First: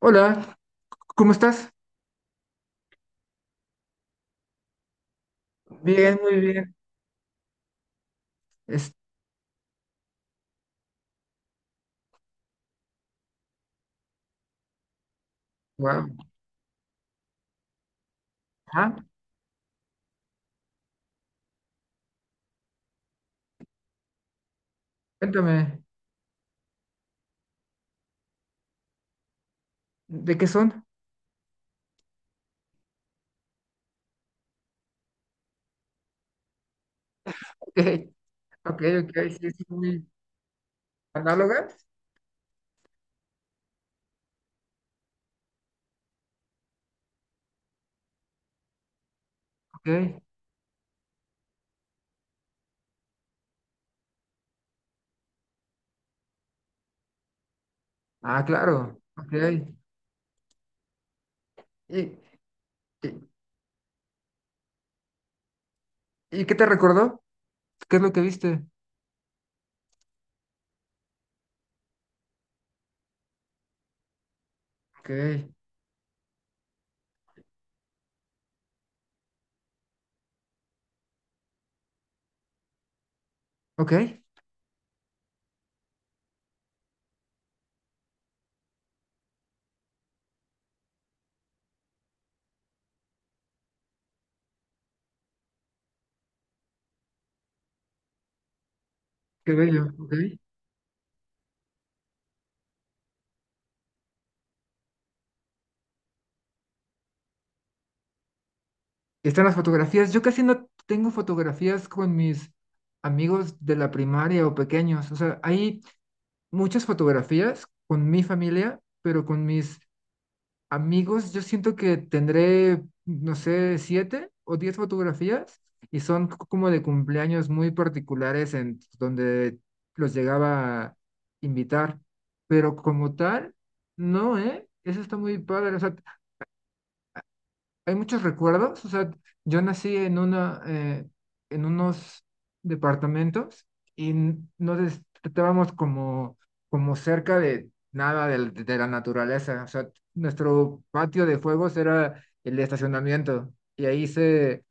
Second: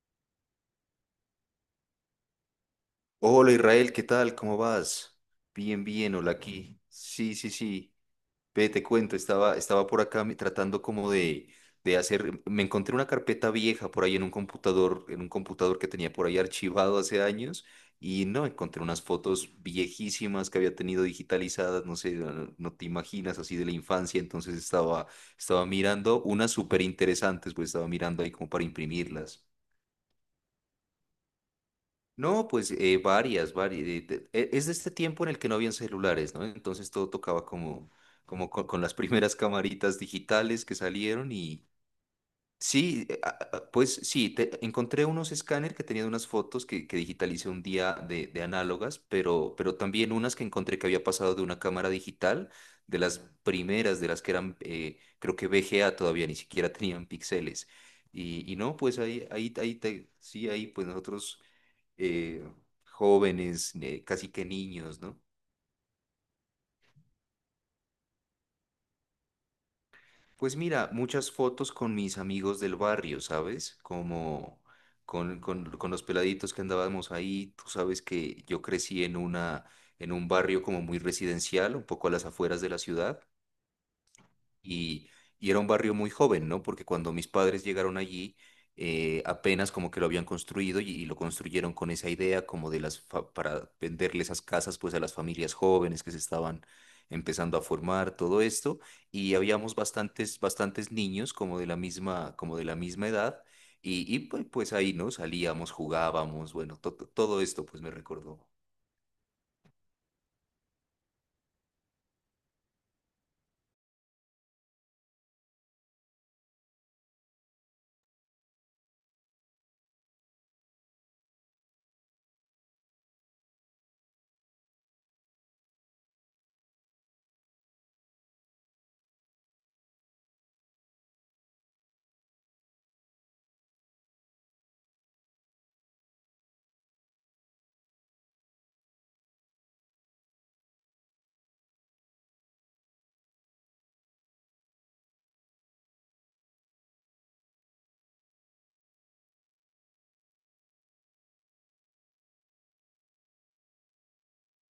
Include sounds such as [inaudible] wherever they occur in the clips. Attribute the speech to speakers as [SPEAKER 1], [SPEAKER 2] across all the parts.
[SPEAKER 1] Hola, ¿cómo estás?
[SPEAKER 2] Hola Israel, ¿qué tal? ¿Cómo vas? Bien, bien,
[SPEAKER 1] Bien,
[SPEAKER 2] hola
[SPEAKER 1] muy bien.
[SPEAKER 2] aquí. Sí, sí, sí. Ve, te
[SPEAKER 1] Es,
[SPEAKER 2] cuento, estaba por acá tratando como de hacer, me encontré una carpeta vieja por ahí en un computador que
[SPEAKER 1] wow.
[SPEAKER 2] tenía por ahí archivado hace años y no, encontré
[SPEAKER 1] Ah,
[SPEAKER 2] unas fotos viejísimas que había tenido digitalizadas, no sé, no te imaginas, así de la infancia, estaba
[SPEAKER 1] cuéntame,
[SPEAKER 2] mirando unas súper interesantes, pues estaba mirando ahí como para imprimirlas.
[SPEAKER 1] ¿de qué son?
[SPEAKER 2] No, pues varias. Es de este tiempo en el que no habían celulares, ¿no? Entonces todo tocaba como,
[SPEAKER 1] [laughs]
[SPEAKER 2] como con,
[SPEAKER 1] Ok, ok,
[SPEAKER 2] las [laughs]
[SPEAKER 1] ok,
[SPEAKER 2] primeras
[SPEAKER 1] sí, sí,
[SPEAKER 2] camaritas
[SPEAKER 1] muy
[SPEAKER 2] digitales que salieron y
[SPEAKER 1] análogas.
[SPEAKER 2] sí, pues sí, encontré unos escáner que tenían unas fotos que digitalicé un día de análogas, pero también
[SPEAKER 1] Ok,
[SPEAKER 2] unas que encontré que había pasado de una cámara digital, de las primeras, de las que eran, creo que VGA todavía ni siquiera [laughs] tenían píxeles.
[SPEAKER 1] ah,
[SPEAKER 2] Y no, pues
[SPEAKER 1] claro, ok.
[SPEAKER 2] ahí, pues nosotros
[SPEAKER 1] ¿Y,
[SPEAKER 2] eh,
[SPEAKER 1] y,
[SPEAKER 2] jóvenes, casi que niños, ¿no?
[SPEAKER 1] y qué te recordó? ¿Qué es lo que viste?
[SPEAKER 2] Pues mira, muchas fotos con mis amigos del barrio, ¿sabes? Como
[SPEAKER 1] Ok,
[SPEAKER 2] con los peladitos que andábamos ahí. Tú sabes que yo crecí en en un barrio como muy residencial, un poco a las afueras de la ciudad.
[SPEAKER 1] ok,
[SPEAKER 2] Y, y era un barrio muy joven, ¿no? Porque cuando mis padres llegaron allí, apenas como que lo habían construido y lo construyeron con esa idea como de las, para venderle esas casas pues a las familias jóvenes que se estaban empezando a formar, todo esto. Y
[SPEAKER 1] qué
[SPEAKER 2] habíamos
[SPEAKER 1] bello, ok.
[SPEAKER 2] bastantes, bastantes niños como de la misma, como de la misma edad. Y pues, pues ahí, ¿no? Salíamos, jugábamos, bueno, todo esto pues me recordó. [laughs]
[SPEAKER 1] Y están las fotografías. Yo casi no tengo fotografías con mis amigos de la primaria o pequeños. O sea, hay muchas fotografías con mi familia, pero con mis amigos, yo siento que tendré, no sé, 7 o 10 fotografías y son como de cumpleaños muy particulares en donde los llegaba a invitar, pero como tal, no, ¿eh? Eso está muy padre. O sea, hay muchos recuerdos. O sea, yo nací en una, en unos departamentos y no estábamos como, como cerca de nada de la naturaleza. O sea, nuestro patio de juegos era el estacionamiento y ahí se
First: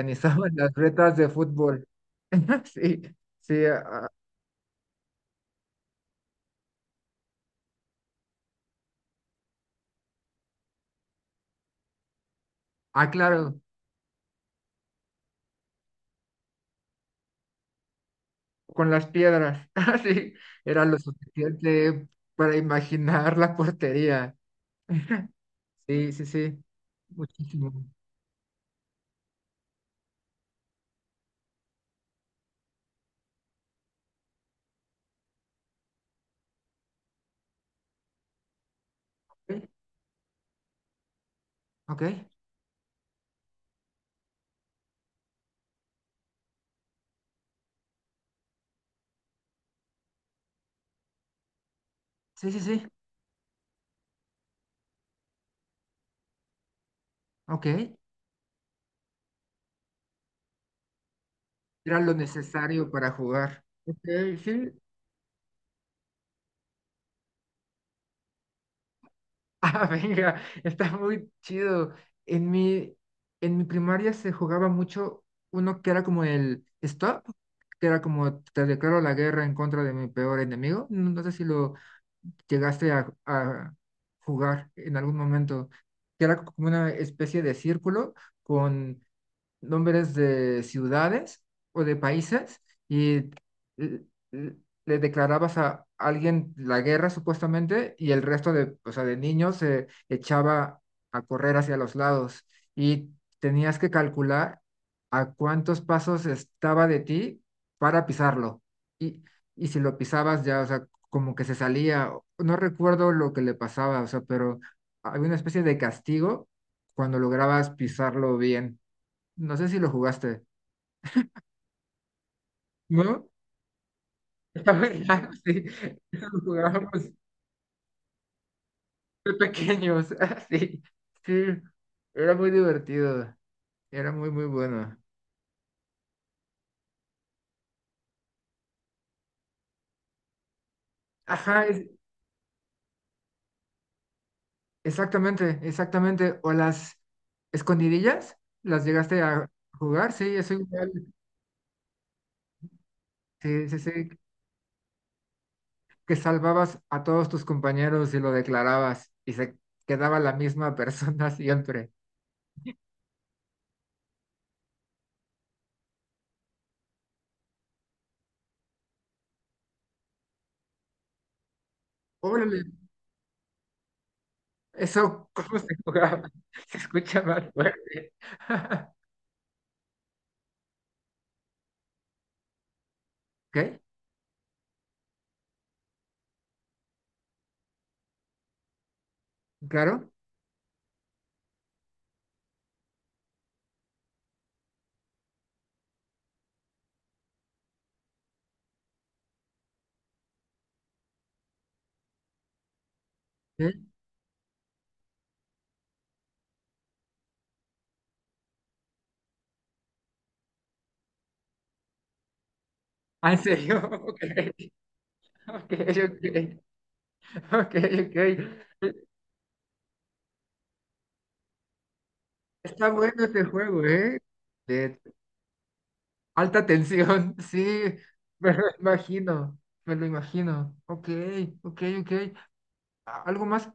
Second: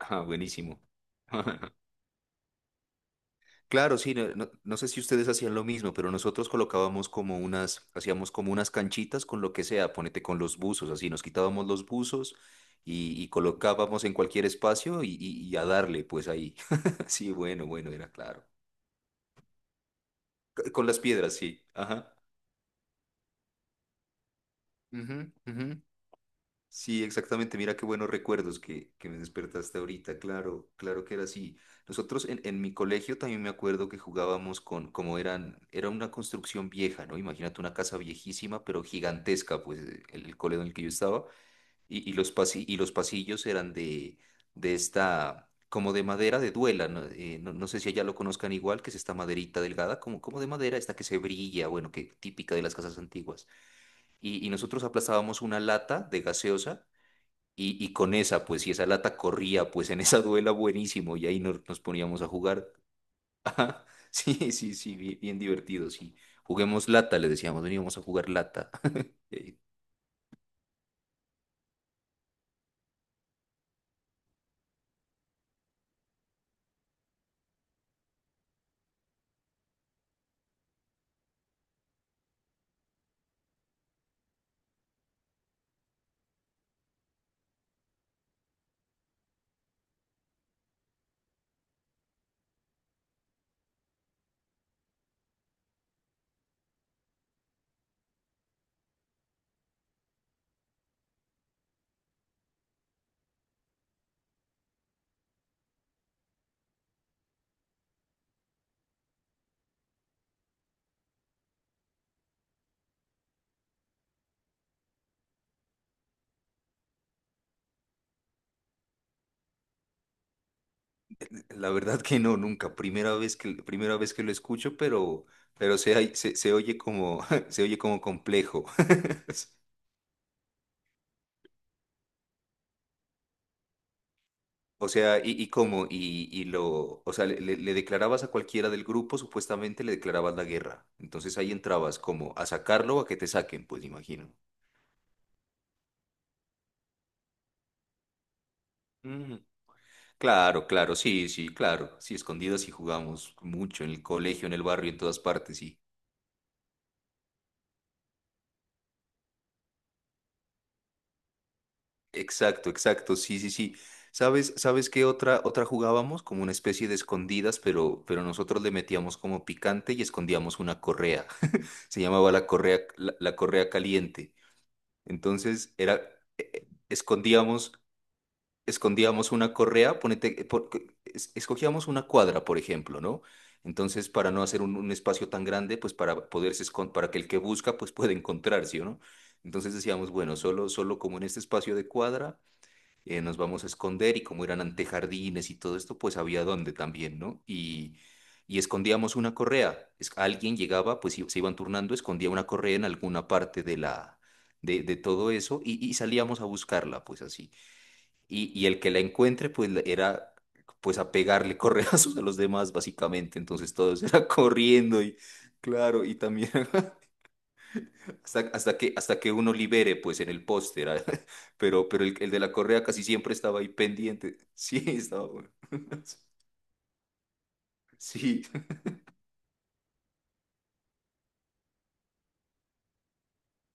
[SPEAKER 2] Ah,
[SPEAKER 1] [laughs] las
[SPEAKER 2] buenísimo.
[SPEAKER 1] retas de
[SPEAKER 2] [laughs]
[SPEAKER 1] fútbol. [laughs] Sí, sí,
[SPEAKER 2] Claro,
[SPEAKER 1] ah,
[SPEAKER 2] sí, no sé si ustedes hacían lo mismo, pero nosotros colocábamos como unas, hacíamos como unas canchitas con lo que sea, ponete con los buzos, así nos quitábamos los buzos
[SPEAKER 1] ah,
[SPEAKER 2] y
[SPEAKER 1] claro,
[SPEAKER 2] colocábamos en cualquier espacio y a darle, pues ahí. [laughs] Sí, bueno, bueno, era claro.
[SPEAKER 1] con las piedras. [laughs] Sí, era
[SPEAKER 2] Con
[SPEAKER 1] lo
[SPEAKER 2] las piedras, sí.
[SPEAKER 1] suficiente
[SPEAKER 2] Ajá.
[SPEAKER 1] para imaginar la portería.
[SPEAKER 2] Ujú,
[SPEAKER 1] [laughs]
[SPEAKER 2] ujú.
[SPEAKER 1] Sí, sí, sí.
[SPEAKER 2] Sí, exactamente.
[SPEAKER 1] Muchísimo.
[SPEAKER 2] Mira qué buenos recuerdos que me despertaste ahorita. Claro, claro que era así. Nosotros en mi colegio también me acuerdo que jugábamos con, como eran, era una construcción vieja, ¿no? Imagínate una casa viejísima, pero gigantesca,
[SPEAKER 1] Ok,
[SPEAKER 2] pues el colegio en el que yo estaba.
[SPEAKER 1] ok.
[SPEAKER 2] Y los pasillos eran de esta, como de madera de duela, ¿no? No sé si allá lo conozcan igual, que es esta maderita delgada, como, como de madera, esta que se brilla, bueno, que
[SPEAKER 1] Sí,
[SPEAKER 2] típica
[SPEAKER 1] sí,
[SPEAKER 2] de las
[SPEAKER 1] sí.
[SPEAKER 2] casas antiguas. Y nosotros aplastábamos una lata de gaseosa
[SPEAKER 1] Ok.
[SPEAKER 2] y con esa, pues, y esa lata corría, pues en esa duela buenísimo, y ahí nos
[SPEAKER 1] Era lo
[SPEAKER 2] poníamos a jugar.
[SPEAKER 1] necesario para
[SPEAKER 2] [laughs]
[SPEAKER 1] jugar.
[SPEAKER 2] Ajá,
[SPEAKER 1] Ok,
[SPEAKER 2] sí,
[SPEAKER 1] sí.
[SPEAKER 2] sí, sí, bien, bien divertido, sí. Juguemos lata, le decíamos, veníamos a jugar lata. [laughs] Eh,
[SPEAKER 1] Ah, [laughs] venga, está muy chido. En mi, en mi primaria se jugaba mucho uno que era como el stop, que era como te declaro la guerra en contra de mi peor enemigo. No, no sé si lo llegaste a jugar en algún momento, que era como una especie de círculo con nombres de ciudades o de países y l- l- le declarabas a alguien la guerra supuestamente y el resto de, o sea, de niños se echaba a correr hacia los lados y tenías que calcular a cuántos pasos estaba de ti para pisarlo. Y, y si lo pisabas ya, o sea, como que se salía, no recuerdo lo que le pasaba, o sea, pero había una especie de castigo cuando lograbas pisarlo bien. No sé si lo jugaste.
[SPEAKER 2] La verdad que no, nunca.
[SPEAKER 1] ¿No?
[SPEAKER 2] Primera vez que lo
[SPEAKER 1] [laughs] Está
[SPEAKER 2] escucho,
[SPEAKER 1] muy raro, sí.
[SPEAKER 2] pero
[SPEAKER 1] Eso
[SPEAKER 2] se,
[SPEAKER 1] lo
[SPEAKER 2] se oye
[SPEAKER 1] jugábamos
[SPEAKER 2] como, [laughs] se oye como complejo.
[SPEAKER 1] de
[SPEAKER 2] [laughs]
[SPEAKER 1] pequeños, [laughs] sí. Sí, era muy divertido, era muy, muy
[SPEAKER 2] O
[SPEAKER 1] bueno.
[SPEAKER 2] sea, y cómo, y lo, o sea, le declarabas a cualquiera del grupo, supuestamente le declarabas la guerra. Entonces ahí
[SPEAKER 1] Ajá,
[SPEAKER 2] entrabas como a sacarlo o a que te saquen, pues imagino.
[SPEAKER 1] exactamente, exactamente. O las escondidillas, las llegaste
[SPEAKER 2] Ujú.
[SPEAKER 1] a jugar, sí, eso
[SPEAKER 2] Claro,
[SPEAKER 1] igual,
[SPEAKER 2] claro, sí, sí, claro. Sí, escondidas sí jugamos
[SPEAKER 1] sí, sí,
[SPEAKER 2] mucho en el
[SPEAKER 1] sí,
[SPEAKER 2] colegio, en el barrio, en todas partes, sí.
[SPEAKER 1] que salvabas a todos tus compañeros y lo declarabas y se quedaba la misma [laughs] persona siempre.
[SPEAKER 2] Exacto, exacto, sí, sí, sí. ¿Sabes, sabes qué otra, otra jugábamos? Como una especie de escondidas, pero nosotros le metíamos como picante y escondíamos una correa. [laughs] Se llamaba la
[SPEAKER 1] Órale,
[SPEAKER 2] correa, la correa caliente.
[SPEAKER 1] eso, ¿cómo
[SPEAKER 2] Entonces
[SPEAKER 1] se
[SPEAKER 2] era,
[SPEAKER 1] jugaba?
[SPEAKER 2] eh,
[SPEAKER 1] [laughs]
[SPEAKER 2] eh,
[SPEAKER 1] Se escucha más
[SPEAKER 2] escondíamos
[SPEAKER 1] fuerte. [laughs]
[SPEAKER 2] escondíamos una correa, ponete, escogíamos una cuadra, por ejemplo, ¿no?
[SPEAKER 1] ¿Qué?
[SPEAKER 2] Entonces, para no hacer un espacio tan grande, pues para para que el que busca, pues pueda encontrar, ¿sí o no? Entonces
[SPEAKER 1] ¿Claro?
[SPEAKER 2] decíamos, bueno, solo como en este espacio de cuadra, nos vamos a esconder y como eran antejardines y todo esto, pues había dónde también, ¿no? Y escondíamos una correa. Alguien llegaba, pues se iban turnando, escondía una correa en alguna parte de
[SPEAKER 1] ¿Sí?
[SPEAKER 2] de todo eso y salíamos a buscarla, pues así. Y el que la encuentre, era pues a pegarle [laughs] correazos a los demás,
[SPEAKER 1] Ah, ¿en
[SPEAKER 2] básicamente. Entonces
[SPEAKER 1] serio?
[SPEAKER 2] todos era [laughs]
[SPEAKER 1] [laughs]
[SPEAKER 2] corriendo y
[SPEAKER 1] Ok,
[SPEAKER 2] claro, y
[SPEAKER 1] ok,
[SPEAKER 2] también [laughs]
[SPEAKER 1] ok, ok, ok.
[SPEAKER 2] hasta que uno libere, pues en el poste era. [laughs] Pero el de la correa
[SPEAKER 1] Está
[SPEAKER 2] casi
[SPEAKER 1] bueno
[SPEAKER 2] siempre
[SPEAKER 1] este
[SPEAKER 2] estaba ahí
[SPEAKER 1] juego, ¿eh?
[SPEAKER 2] pendiente. [laughs] Sí,
[SPEAKER 1] De
[SPEAKER 2] estaba bueno. [laughs]
[SPEAKER 1] alta tensión, [laughs] sí,
[SPEAKER 2] Sí,
[SPEAKER 1] me lo imagino, me lo imagino. Ok, ok, ok. ¿Algo más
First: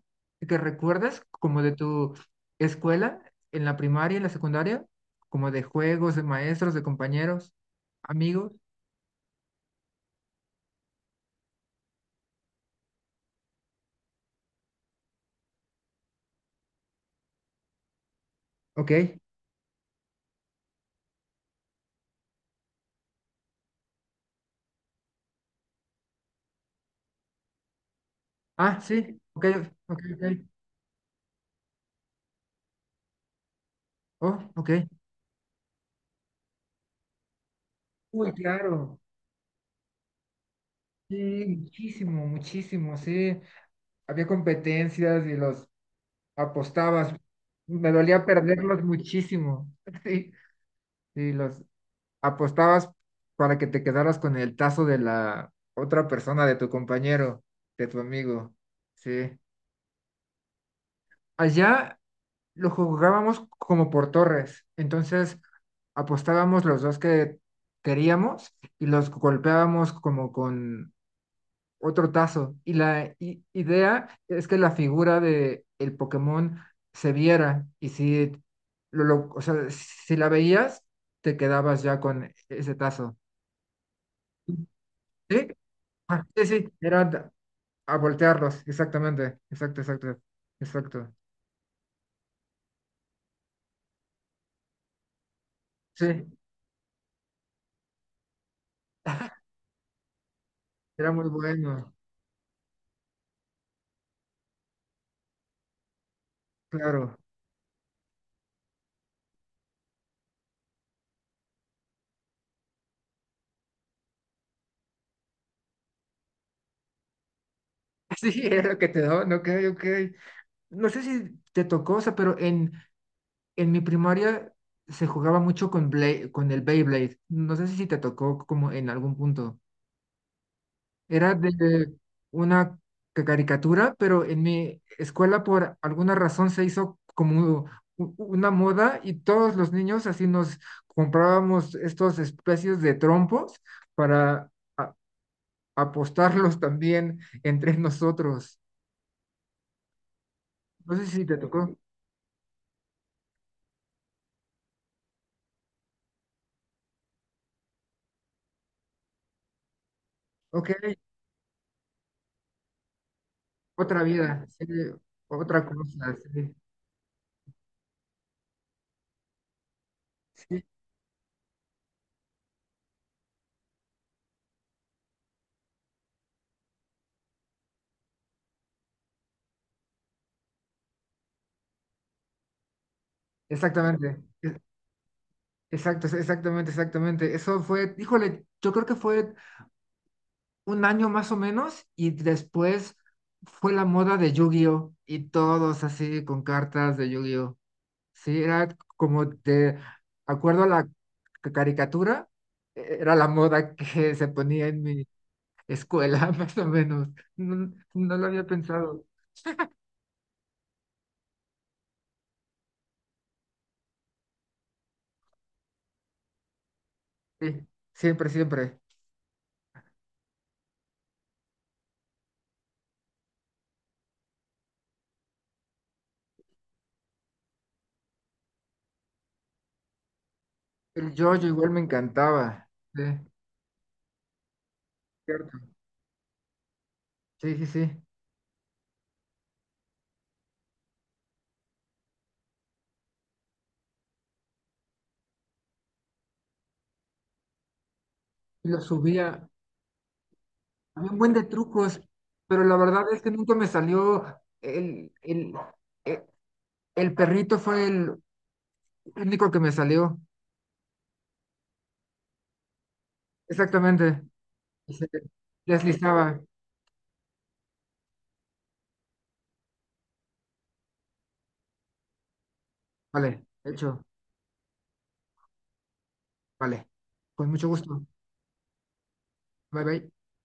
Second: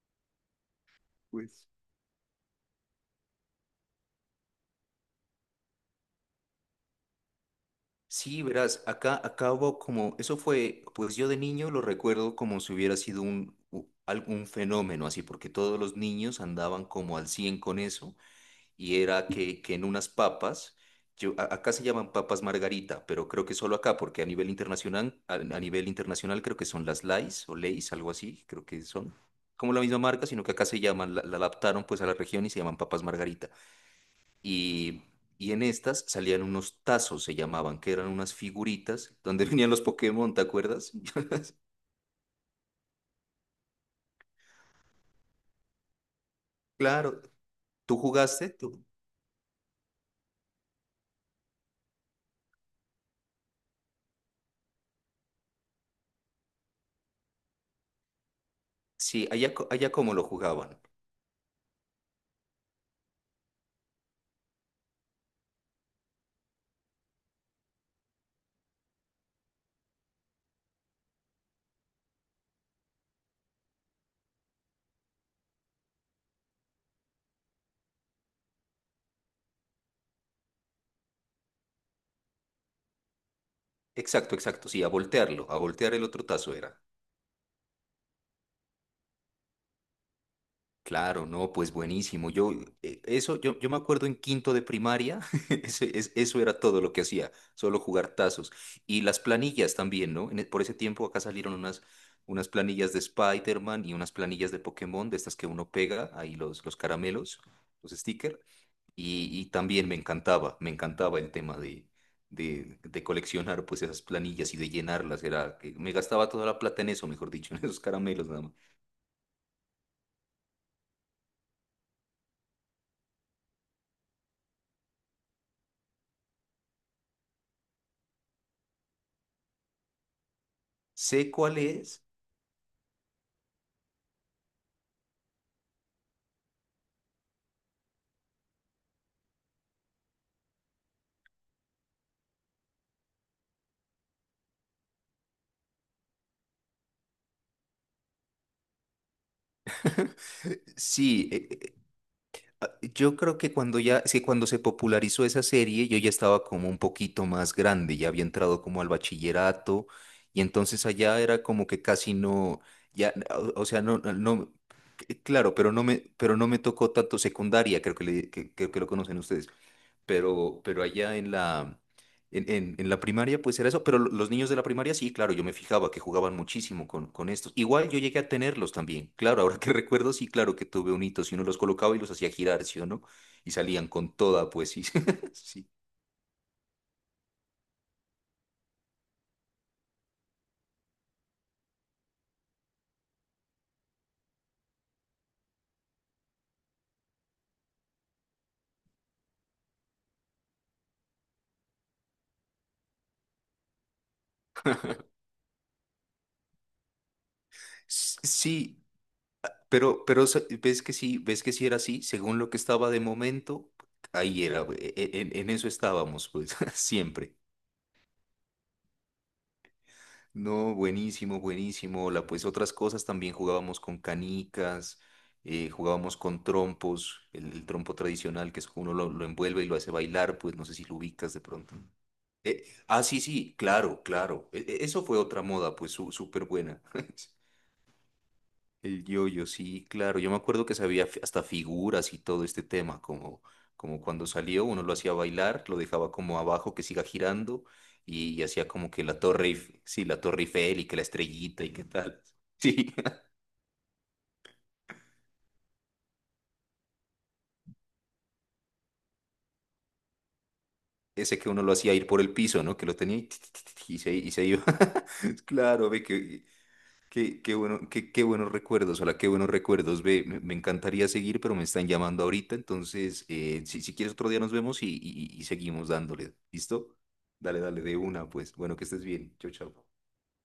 [SPEAKER 1] que recuerdas como
[SPEAKER 2] pues.
[SPEAKER 1] de tu escuela, en la primaria, en la secundaria? Como de juegos, de maestros, de compañeros,
[SPEAKER 2] Sí,
[SPEAKER 1] amigos.
[SPEAKER 2] verás, acá hubo como, eso fue, pues yo de niño lo recuerdo como si hubiera sido algún fenómeno así, porque todos los niños andaban como al 100 con eso. Y
[SPEAKER 1] Ok.
[SPEAKER 2] era que en unas papas, acá se llaman papas margarita, pero creo que solo acá, porque a nivel internacional, a nivel internacional creo que son las Lays o Lays, algo así, creo
[SPEAKER 1] Ah,
[SPEAKER 2] que son
[SPEAKER 1] sí, ok,
[SPEAKER 2] como la
[SPEAKER 1] ok,
[SPEAKER 2] misma
[SPEAKER 1] ok.
[SPEAKER 2] marca, sino que acá se llaman, la adaptaron pues a la región y se llaman papas margarita.
[SPEAKER 1] Oh, ok.
[SPEAKER 2] Y, y en estas salían unos tazos, se llamaban, que eran
[SPEAKER 1] Uy,
[SPEAKER 2] unas
[SPEAKER 1] claro.
[SPEAKER 2] figuritas donde [laughs] venían los Pokémon, ¿te acuerdas? [laughs]
[SPEAKER 1] Sí, muchísimo, muchísimo, sí. Había competencias y los apostabas.
[SPEAKER 2] Claro,
[SPEAKER 1] Me
[SPEAKER 2] ¿tú
[SPEAKER 1] dolía
[SPEAKER 2] jugaste?
[SPEAKER 1] perderlos
[SPEAKER 2] ¿Tú?
[SPEAKER 1] muchísimo. [laughs] Sí, sí, los apostabas para que te quedaras con el tazo de la otra persona, de tu compañero, de tu amigo.
[SPEAKER 2] Sí,
[SPEAKER 1] Sí.
[SPEAKER 2] allá, allá como lo jugaban.
[SPEAKER 1] Allá lo jugábamos como por torres. Entonces apostábamos los dos que queríamos y los golpeábamos como con otro tazo. Y la idea es que la figura de el Pokémon se viera y si o sea, si la veías, te quedabas ya con ese tazo.
[SPEAKER 2] Exacto, exacto, sí, a
[SPEAKER 1] ¿Sí?
[SPEAKER 2] voltearlo, a voltear el otro
[SPEAKER 1] Ah, sí,
[SPEAKER 2] tazo
[SPEAKER 1] sí,
[SPEAKER 2] era.
[SPEAKER 1] era a voltearlos, exactamente, exacto, exacto, exacto.
[SPEAKER 2] Claro, no, pues buenísimo. Yo me acuerdo en quinto de primaria, [laughs] eso,
[SPEAKER 1] Sí,
[SPEAKER 2] eso era todo lo que hacía, solo jugar tazos. Y las
[SPEAKER 1] [laughs]
[SPEAKER 2] planillas también, ¿no? Por ese tiempo
[SPEAKER 1] era
[SPEAKER 2] acá
[SPEAKER 1] muy
[SPEAKER 2] salieron
[SPEAKER 1] bueno,
[SPEAKER 2] unas planillas de Spider-Man y unas planillas de Pokémon, de estas que uno pega, ahí los
[SPEAKER 1] claro.
[SPEAKER 2] caramelos, los stickers. Y también me encantaba el tema de coleccionar pues esas planillas y de llenarlas. Era, que me gastaba toda la plata en eso, mejor dicho, [laughs] en esos
[SPEAKER 1] [laughs]
[SPEAKER 2] caramelos
[SPEAKER 1] Sí,
[SPEAKER 2] nada más.
[SPEAKER 1] era lo que te daban, ok, ok. No sé si te tocó, o sea, pero en mi primaria se jugaba mucho con, con el Beyblade. No sé si te tocó como en algún punto.
[SPEAKER 2] Sé
[SPEAKER 1] Era
[SPEAKER 2] cuál
[SPEAKER 1] de
[SPEAKER 2] es.
[SPEAKER 1] una caricatura, pero en mi escuela por alguna razón se hizo como una moda y todos los niños así nos comprábamos estos especies de trompos para a- apostarlos también entre nosotros.
[SPEAKER 2] [laughs]
[SPEAKER 1] No sé si
[SPEAKER 2] Sí,
[SPEAKER 1] te tocó.
[SPEAKER 2] yo creo que cuando ya, sí, cuando se popularizó esa serie, yo ya estaba como un poquito más grande, ya había entrado como al bachillerato y
[SPEAKER 1] Ok,
[SPEAKER 2] entonces allá era como que casi no, ya, ah, o sea, no,
[SPEAKER 1] otra
[SPEAKER 2] no,
[SPEAKER 1] vida,
[SPEAKER 2] no,
[SPEAKER 1] sí,
[SPEAKER 2] claro,
[SPEAKER 1] otra cosa,
[SPEAKER 2] pero no
[SPEAKER 1] sí,
[SPEAKER 2] me tocó tanto secundaria, creo que, que lo conocen ustedes
[SPEAKER 1] sí,
[SPEAKER 2] pero allá en en la primaria, pues era eso. Pero los niños de la primaria, sí, claro, yo me fijaba que jugaban muchísimo con estos. Igual yo llegué a tenerlos también. Claro, ahora que [laughs] recuerdo, sí, claro que tuve un hito, si uno los colocaba y los hacía girar, ¿sí o no? Y salían con
[SPEAKER 1] exactamente.
[SPEAKER 2] toda, pues sí. [laughs] Sí,
[SPEAKER 1] Exacto, exactamente, exactamente. Eso fue, híjole, yo creo que fue un año más o menos y después fue la moda de Yu-Gi-Oh y todos así con cartas de Yu-Gi-Oh. Sí, era como de acuerdo a la caricatura, era la moda que se ponía en mi escuela, [laughs] más o menos. No, no lo había
[SPEAKER 2] Sí,
[SPEAKER 1] pensado.
[SPEAKER 2] ves que sí, ves que sí era así, según lo que estaba de momento, ahí era, en eso estábamos, pues, [laughs] siempre.
[SPEAKER 1] Sí, siempre, siempre.
[SPEAKER 2] No, buenísimo, buenísimo. La, pues otras cosas también jugábamos con canicas, jugábamos con trompos, el trompo tradicional que es uno lo envuelve y lo hace bailar, pues no sé si lo
[SPEAKER 1] El yo
[SPEAKER 2] ubicas de
[SPEAKER 1] igual
[SPEAKER 2] pronto.
[SPEAKER 1] me
[SPEAKER 2] Eh,
[SPEAKER 1] encantaba. Sí,
[SPEAKER 2] sí, sí, claro, claro. Eso fue otra
[SPEAKER 1] cierto.
[SPEAKER 2] moda, pues súper buena. [laughs]
[SPEAKER 1] Sí, sí, sí.
[SPEAKER 2] El yoyo, sí, claro. Yo me acuerdo que hasta figuras y todo este tema, como, como cuando salió, uno lo hacía bailar, lo dejaba como abajo que siga girando y,
[SPEAKER 1] Y
[SPEAKER 2] hacía
[SPEAKER 1] lo
[SPEAKER 2] como que la
[SPEAKER 1] subía.
[SPEAKER 2] torre, la torre Eiffel y que la
[SPEAKER 1] Había un buen de
[SPEAKER 2] estrellita y qué
[SPEAKER 1] trucos,
[SPEAKER 2] tal. [laughs]
[SPEAKER 1] pero la
[SPEAKER 2] Sí,
[SPEAKER 1] verdad es que nunca me salió el, el, e- el perrito fue el único que me salió.
[SPEAKER 2] ese que uno lo hacía ir por el piso, ¿no? Que lo tenía y, [laughs] ti, ti, ti, ti,
[SPEAKER 1] Exactamente.
[SPEAKER 2] y se iba.
[SPEAKER 1] Y se
[SPEAKER 2] [laughs] Claro, ve
[SPEAKER 1] deslizaba.
[SPEAKER 2] que qué, qué bueno, qué buenos recuerdos, hola, qué buenos recuerdos. Ve, me encantaría seguir, pero me están llamando ahorita. Entonces,
[SPEAKER 1] Vale,
[SPEAKER 2] si
[SPEAKER 1] hecho.
[SPEAKER 2] quieres otro día nos vemos y seguimos dándole.
[SPEAKER 1] Vale.
[SPEAKER 2] ¿Listo?
[SPEAKER 1] Con
[SPEAKER 2] Dale,
[SPEAKER 1] mucho
[SPEAKER 2] dale, de
[SPEAKER 1] gusto.
[SPEAKER 2] una, pues. Bueno, que estés bien. Chau,
[SPEAKER 1] Bye
[SPEAKER 2] chau.
[SPEAKER 1] bye.